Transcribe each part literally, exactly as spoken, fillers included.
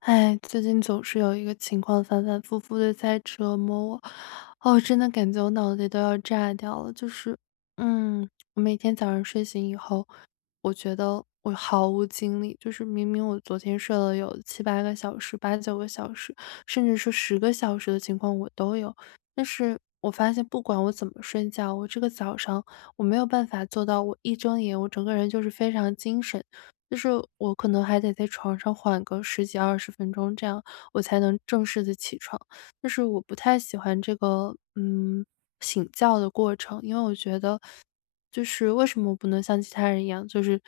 哎，最近总是有一个情况反反复复的在折磨我，哦，真的感觉我脑袋都要炸掉了。就是，嗯，我每天早上睡醒以后，我觉得我毫无精力，就是明明我昨天睡了有七八个小时、八九个小时，甚至说十个小时的情况我都有，但是我发现不管我怎么睡觉，我这个早上我没有办法做到，我一睁眼我整个人就是非常精神。就是我可能还得在床上缓个十几二十分钟，这样我才能正式的起床。就是我不太喜欢这个，嗯，醒觉的过程，因为我觉得就是为什么我不能像其他人一样，就是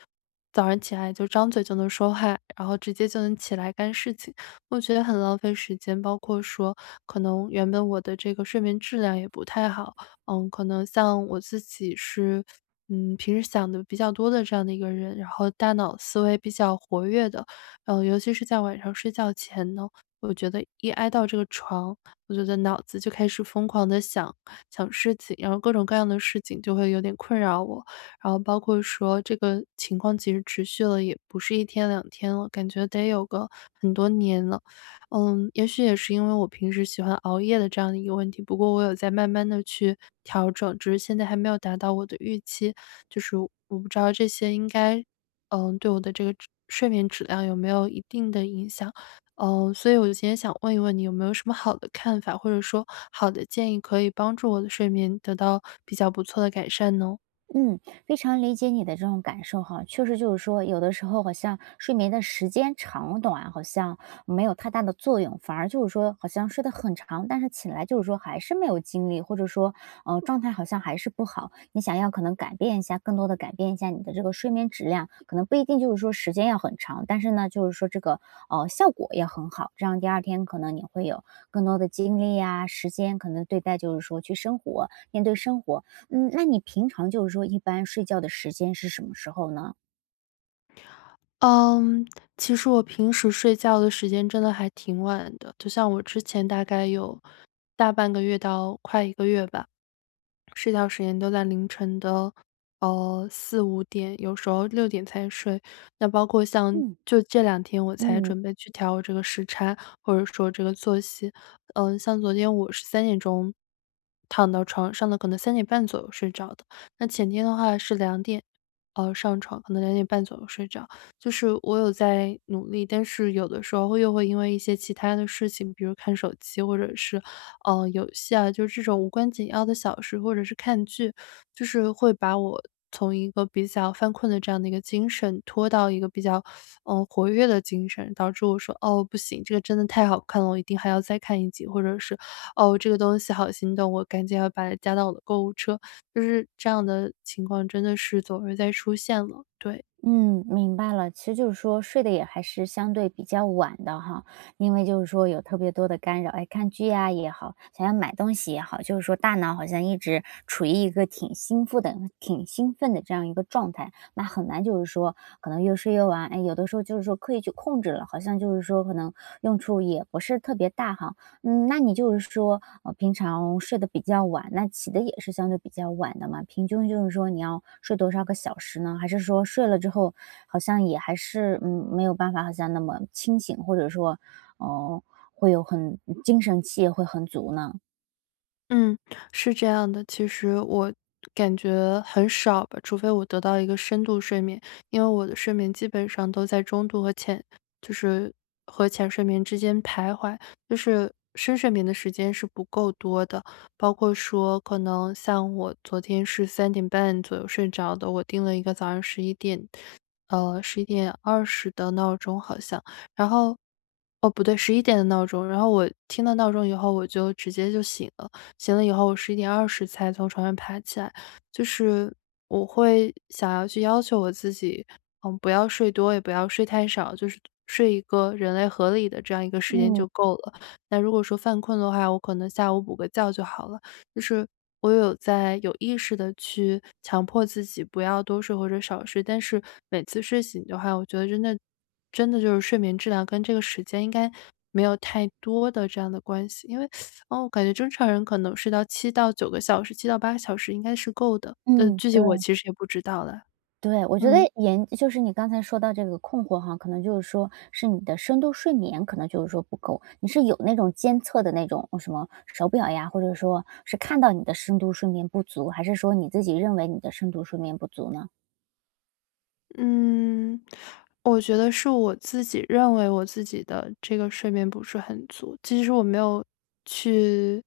早上起来就张嘴就能说话，然后直接就能起来干事情，我觉得很浪费时间。包括说可能原本我的这个睡眠质量也不太好，嗯，可能像我自己是，嗯，平时想的比较多的这样的一个人，然后大脑思维比较活跃的，嗯，尤其是在晚上睡觉前呢，我觉得一挨到这个床，我觉得脑子就开始疯狂的想想事情，然后各种各样的事情就会有点困扰我，然后包括说这个情况其实持续了也不是一天两天了，感觉得有个很多年了。嗯，也许也是因为我平时喜欢熬夜的这样的一个问题，不过我有在慢慢的去调整，只是现在还没有达到我的预期。就是我不知道这些应该，嗯，对我的这个质睡眠质量有没有一定的影响。嗯，所以我今天想问一问你有没有什么好的看法，或者说好的建议可以帮助我的睡眠得到比较不错的改善呢？嗯，非常理解你的这种感受哈，确实就是说，有的时候好像睡眠的时间长短好像没有太大的作用，反而就是说好像睡得很长，但是起来就是说还是没有精力，或者说呃状态好像还是不好。你想要可能改变一下，更多的改变一下你的这个睡眠质量，可能不一定就是说时间要很长，但是呢就是说这个呃效果也很好，这样第二天可能你会有更多的精力呀、时间，可能对待就是说去生活，面对生活。嗯，那你平常就是说一般睡觉的时间是什么时候呢？嗯，其实我平时睡觉的时间真的还挺晚的，就像我之前大概有大半个月到快一个月吧，睡觉时间都在凌晨的，呃四五点，有时候六点才睡。那包括像嗯。就这两天我才嗯。准备去调我这个时差，或者说这个作息。嗯，像昨天我是三点钟躺到床上的，可能三点半左右睡着的。那前天的话是两点，呃，上床，可能两点半左右睡着。就是我有在努力，但是有的时候又会因为一些其他的事情，比如看手机或者是，呃，游戏啊，就是这种无关紧要的小事，或者是看剧，就是会把我从一个比较犯困的这样的一个精神拖到一个比较，嗯，呃活跃的精神，导致我说：“哦，不行，这个真的太好看了，我一定还要再看一集。”或者是“哦，这个东西好心动，我赶紧要把它加到我的购物车。”就是这样的情况真的是总是在出现了，对。嗯，明白了。其实就是说睡得也还是相对比较晚的哈，因为就是说有特别多的干扰，哎，看剧呀也好，想要买东西也好，就是说大脑好像一直处于一个挺兴奋的、挺兴奋的这样一个状态，那很难就是说可能越睡越晚。哎，有的时候就是说刻意去控制了，好像就是说可能用处也不是特别大哈。嗯，那你就是说，呃，平常睡得比较晚，那起的也是相对比较晚的嘛？平均就是说你要睡多少个小时呢？还是说睡了之后，好像也还是嗯没有办法，好像那么清醒，或者说，哦、会有很嗯精神气也会很足呢？嗯，是这样的，其实我感觉很少吧，除非我得到一个深度睡眠，因为我的睡眠基本上都在中度和浅，就是和浅睡眠之间徘徊，就是深睡眠的时间是不够多的。包括说，可能像我昨天是三点半左右睡着的，我定了一个早上十一点，呃，十一点二十的闹钟好像，然后哦不对，十一点的闹钟，然后我听到闹钟以后，我就直接就醒了。醒了以后，我十一点二十才从床上爬起来。就是我会想要去要求我自己，嗯，不要睡多，也不要睡太少，就是睡一个人类合理的这样一个时间嗯。就够了。那如果说犯困的话，我可能下午补个觉就好了。就是我有在有意识的去强迫自己不要多睡或者少睡，但是每次睡醒的话，我觉得真的真的就是睡眠质量跟这个时间应该没有太多的这样的关系。因为哦，我感觉正常人可能睡到七到九个小时七到八个小时应该是够的，呃，嗯。具体我对。其实也不知道了。对，我觉得嗯，研就是你刚才说到这个困惑哈，可能就是说是你的深度睡眠可能就是说不够，你是有那种监测的那种什么手表呀，或者说是看到你的深度睡眠不足，还是说你自己认为你的深度睡眠不足呢？嗯，我觉得是我自己认为我自己的这个睡眠不是很足，其实我没有去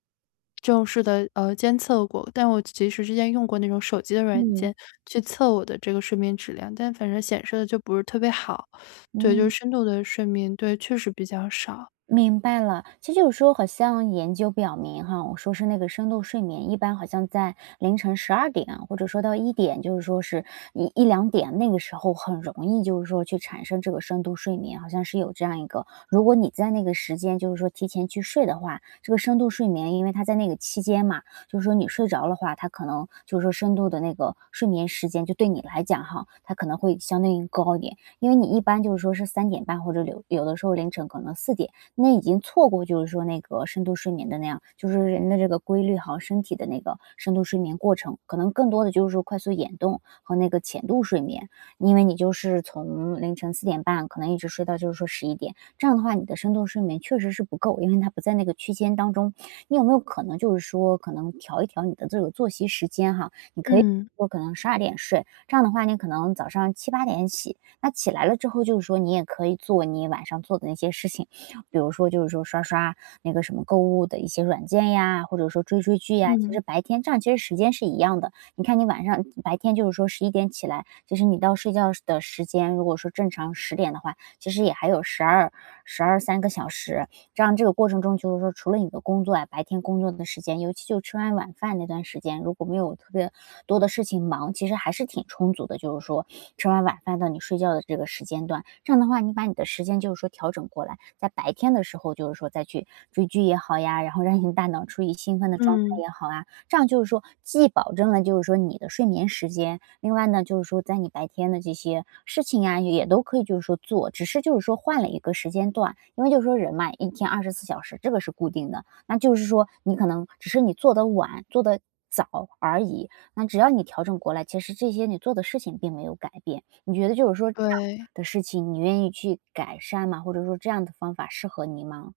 正式的呃，监测过，但我其实之前用过那种手机的软嗯。件去测我的这个睡眠质量，但反正显示的就不是特别好。对，就是嗯。深度的睡眠，对，确实比较少。明白了，其实有时候好像研究表明哈，我说是那个深度睡眠，一般好像在凌晨十二点啊或者说到一点，就是说是一一两点那个时候很容易就是说去产生这个深度睡眠，好像是有这样一个，如果你在那个时间就是说提前去睡的话，这个深度睡眠，因为他在那个期间嘛，就是说你睡着的话，他可能就是说深度的那个睡眠时间就对你来讲哈，他可能会相对应高一点，因为你一般就是说是三点半或者有有的时候凌晨可能四点。那已经错过就是说那个深度睡眠的那样，就是人的这个规律哈，身体的那个深度睡眠过程，可能更多的就是说快速眼动和那个浅度睡眠。因为你就是从凌晨四点半可能一直睡到就是说十一点，这样的话你的深度睡眠确实是不够，因为它不在那个区间当中。你有没有可能就是说可能调一调你的这个作息时间哈？你可以嗯，说可能十二点睡，这样的话你可能早上七八点起，那起来了之后就是说你也可以做你晚上做的那些事情，比如说就是说刷刷那个什么购物的一些软件呀，或者说追追剧呀，其嗯，实白天这样其实时间是一样的。你看你晚上白天就是说十一点起来，其实你到睡觉的时间，如果说正常十点的话，其实也还有十二、十二三个小时。这样这个过程中就是说除了你的工作啊，白天工作的时间，尤其就吃完晚饭那段时间，如果没有特别多的事情忙，其实还是挺充足的，就是说吃完晚饭到你睡觉的这个时间段。这样的话，你把你的时间就是说调整过来，在白天的时候就是说再去追剧也好呀，然后让你的大脑处于兴奋的状态嗯，也好啊，这样就是说既保证了就是说你的睡眠时间，另外呢就是说在你白天的这些事情啊，也都可以就是说做，只是就是说换了一个时间段，因为就是说人嘛，一天二十四小时这个是固定的，那就是说你可能只是你做的晚，做的。早而已，那只要你调整过来，其实这些你做的事情并没有改变，你觉得就是说这样对。的事情，你愿意去改善吗？或者说这样的方法适合你吗？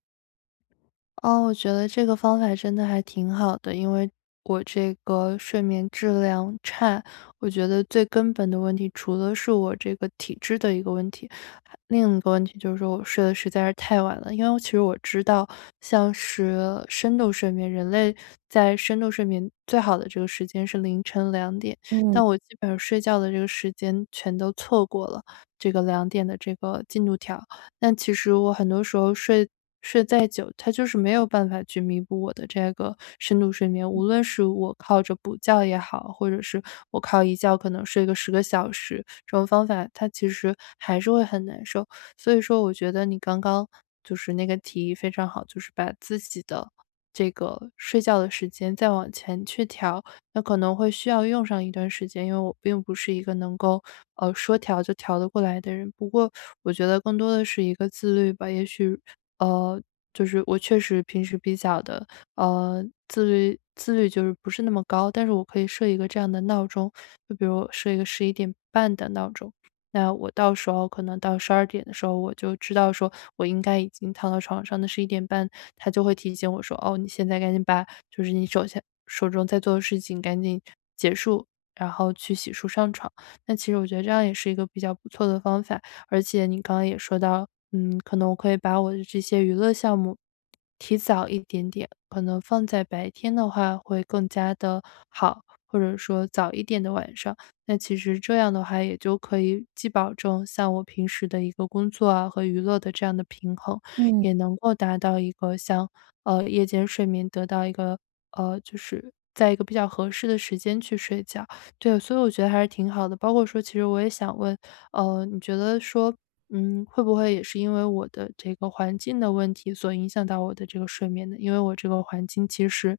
哦，我觉得这个方法真的还挺好的，因为我这个睡眠质量差，我觉得最根本的问题，除了是我这个体质的一个问题，还另一个问题就是说我睡得实在是太晚了。因为我其实我知道，像是深度睡眠，人类在深度睡眠最好的这个时间是凌晨两点，嗯。但我基本上睡觉的这个时间全都错过了这个两点的这个进度条。但其实我很多时候睡睡再久，它就是没有办法去弥补我的这个深度睡眠。无论是我靠着补觉也好，或者是我靠一觉可能睡个十个小时，这种方法它其实还是会很难受。所以说我觉得你刚刚就是那个提议非常好，就是把自己的这个睡觉的时间再往前去调，那可能会需要用上一段时间，因为我并不是一个能够，呃，说调就调得过来的人。不过我觉得更多的是一个自律吧，也许，呃，就是我确实平时比较的，呃，自律自律就是不是那么高，但是我可以设一个这样的闹钟，就比如设一个十一点半的闹钟。那我到时候可能到十二点的时候，我就知道说我应该已经躺到床上，那十一点半他就会提醒我说：“哦，你现在赶紧把就是你手下手中在做的事情赶紧结束，然后去洗漱上床。”那其实我觉得这样也是一个比较不错的方法，而且你刚刚也说到，嗯，可能我可以把我的这些娱乐项目提早一点点，可能放在白天的话会更加的好，或者说早一点的晚上。那其实这样的话，也就可以既保证像我平时的一个工作啊和娱乐的这样的平衡，嗯，也能够达到一个像呃夜间睡眠得到一个呃就是在一个比较合适的时间去睡觉。对，所以我觉得还是挺好的。包括说，其实我也想问，呃，你觉得说，嗯，会不会也是因为我的这个环境的问题所影响到我的这个睡眠呢？因为我这个环境其实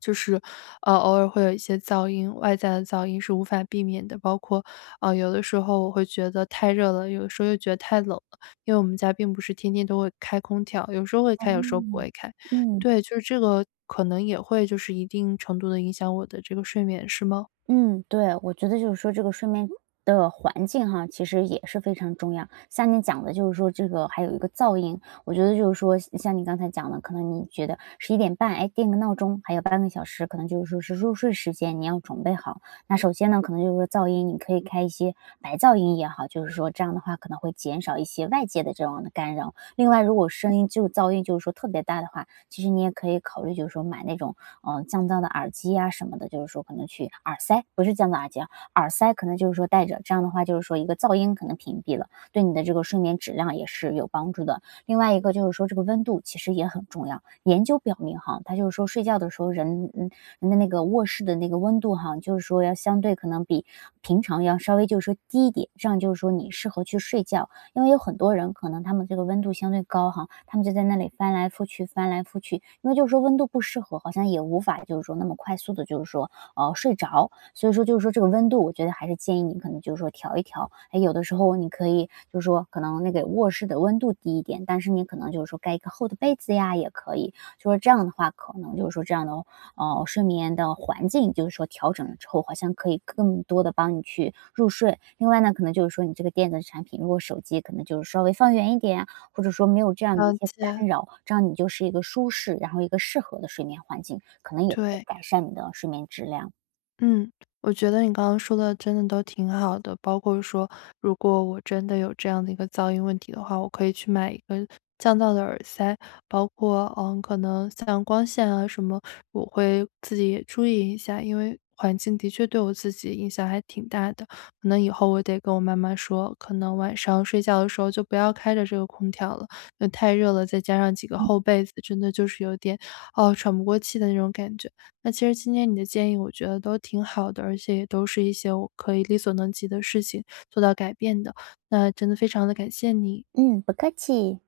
就是，呃，偶尔会有一些噪音，外在的噪音是无法避免的。包括，呃，有的时候我会觉得太热了，有的时候又觉得太冷了，因为我们家并不是天天都会开空调，有时候会开，有时候不会哦。开。嗯。对，就是这个可能也会就是一定程度的影响我的这个睡眠，是吗？嗯，对，我觉得就是说这个睡眠的环境哈，其实也是非常重要。像你讲的，就是说这个还有一个噪音，我觉得就是说像你刚才讲的，可能你觉得十一点半，哎，定个闹钟，还有半个小时，可能就是说是入睡时间，你要准备好。那首先呢，可能就是说噪音，你可以开一些白噪音也好，就是说这样的话可能会减少一些外界的这种的干扰。另外，如果声音就是噪音就是说特别大的话，其实你也可以考虑，就是说买那种呃降噪的耳机啊什么的，就是说可能去耳塞，不是降噪耳机啊，耳塞可能就是说戴着，这样的话就是说一个噪音可能屏蔽了，对你的这个睡眠质量也是有帮助的。另外一个就是说这个温度其实也很重要。研究表明哈，它就是说睡觉的时候人嗯人的那个卧室的那个温度哈，就是说要相对可能比平常要稍微就是说低一点，这样就是说你适合去睡觉。因为有很多人可能他们这个温度相对高哈，他们就在那里翻来覆去，翻来覆去，因为就是说温度不适合，好像也无法就是说那么快速的，就是说，呃，睡着。所以说就是说这个温度，我觉得还是建议你可能就是说调一调。哎，有的时候你可以就是说可能那个卧室的温度低一点，但是你可能就是说盖一个厚的被子呀也可以，就是这样的话，可能就是说这样的哦，睡眠的环境，就是说调整了之后，好像可以更多的帮你去入睡。另外呢，可能就是说你这个电子产品，如果手机可能就是稍微放远一点啊或者说没有这样的了一些解，干扰，这样你就是一个舒适，然后一个适合的睡眠环境，可能也会对。改善你的睡眠质量。嗯，我觉得你刚刚说的真的都挺好的，包括说，如果我真的有这样的一个噪音问题的话，我可以去买一个降噪的耳塞，包括嗯，可能像光线啊什么，我会自己也注意一下，因为环境的确对我自己影响还挺大的。可能以后我得跟我妈妈说，可能晚上睡觉的时候就不要开着这个空调了，那太热了，再加上几个厚被子，真的就是有点哦喘不过气的那种感觉。那其实今天你的建议我觉得都挺好的，而且也都是一些我可以力所能及的事情做到改变的。那真的非常的感谢你。嗯，不客气。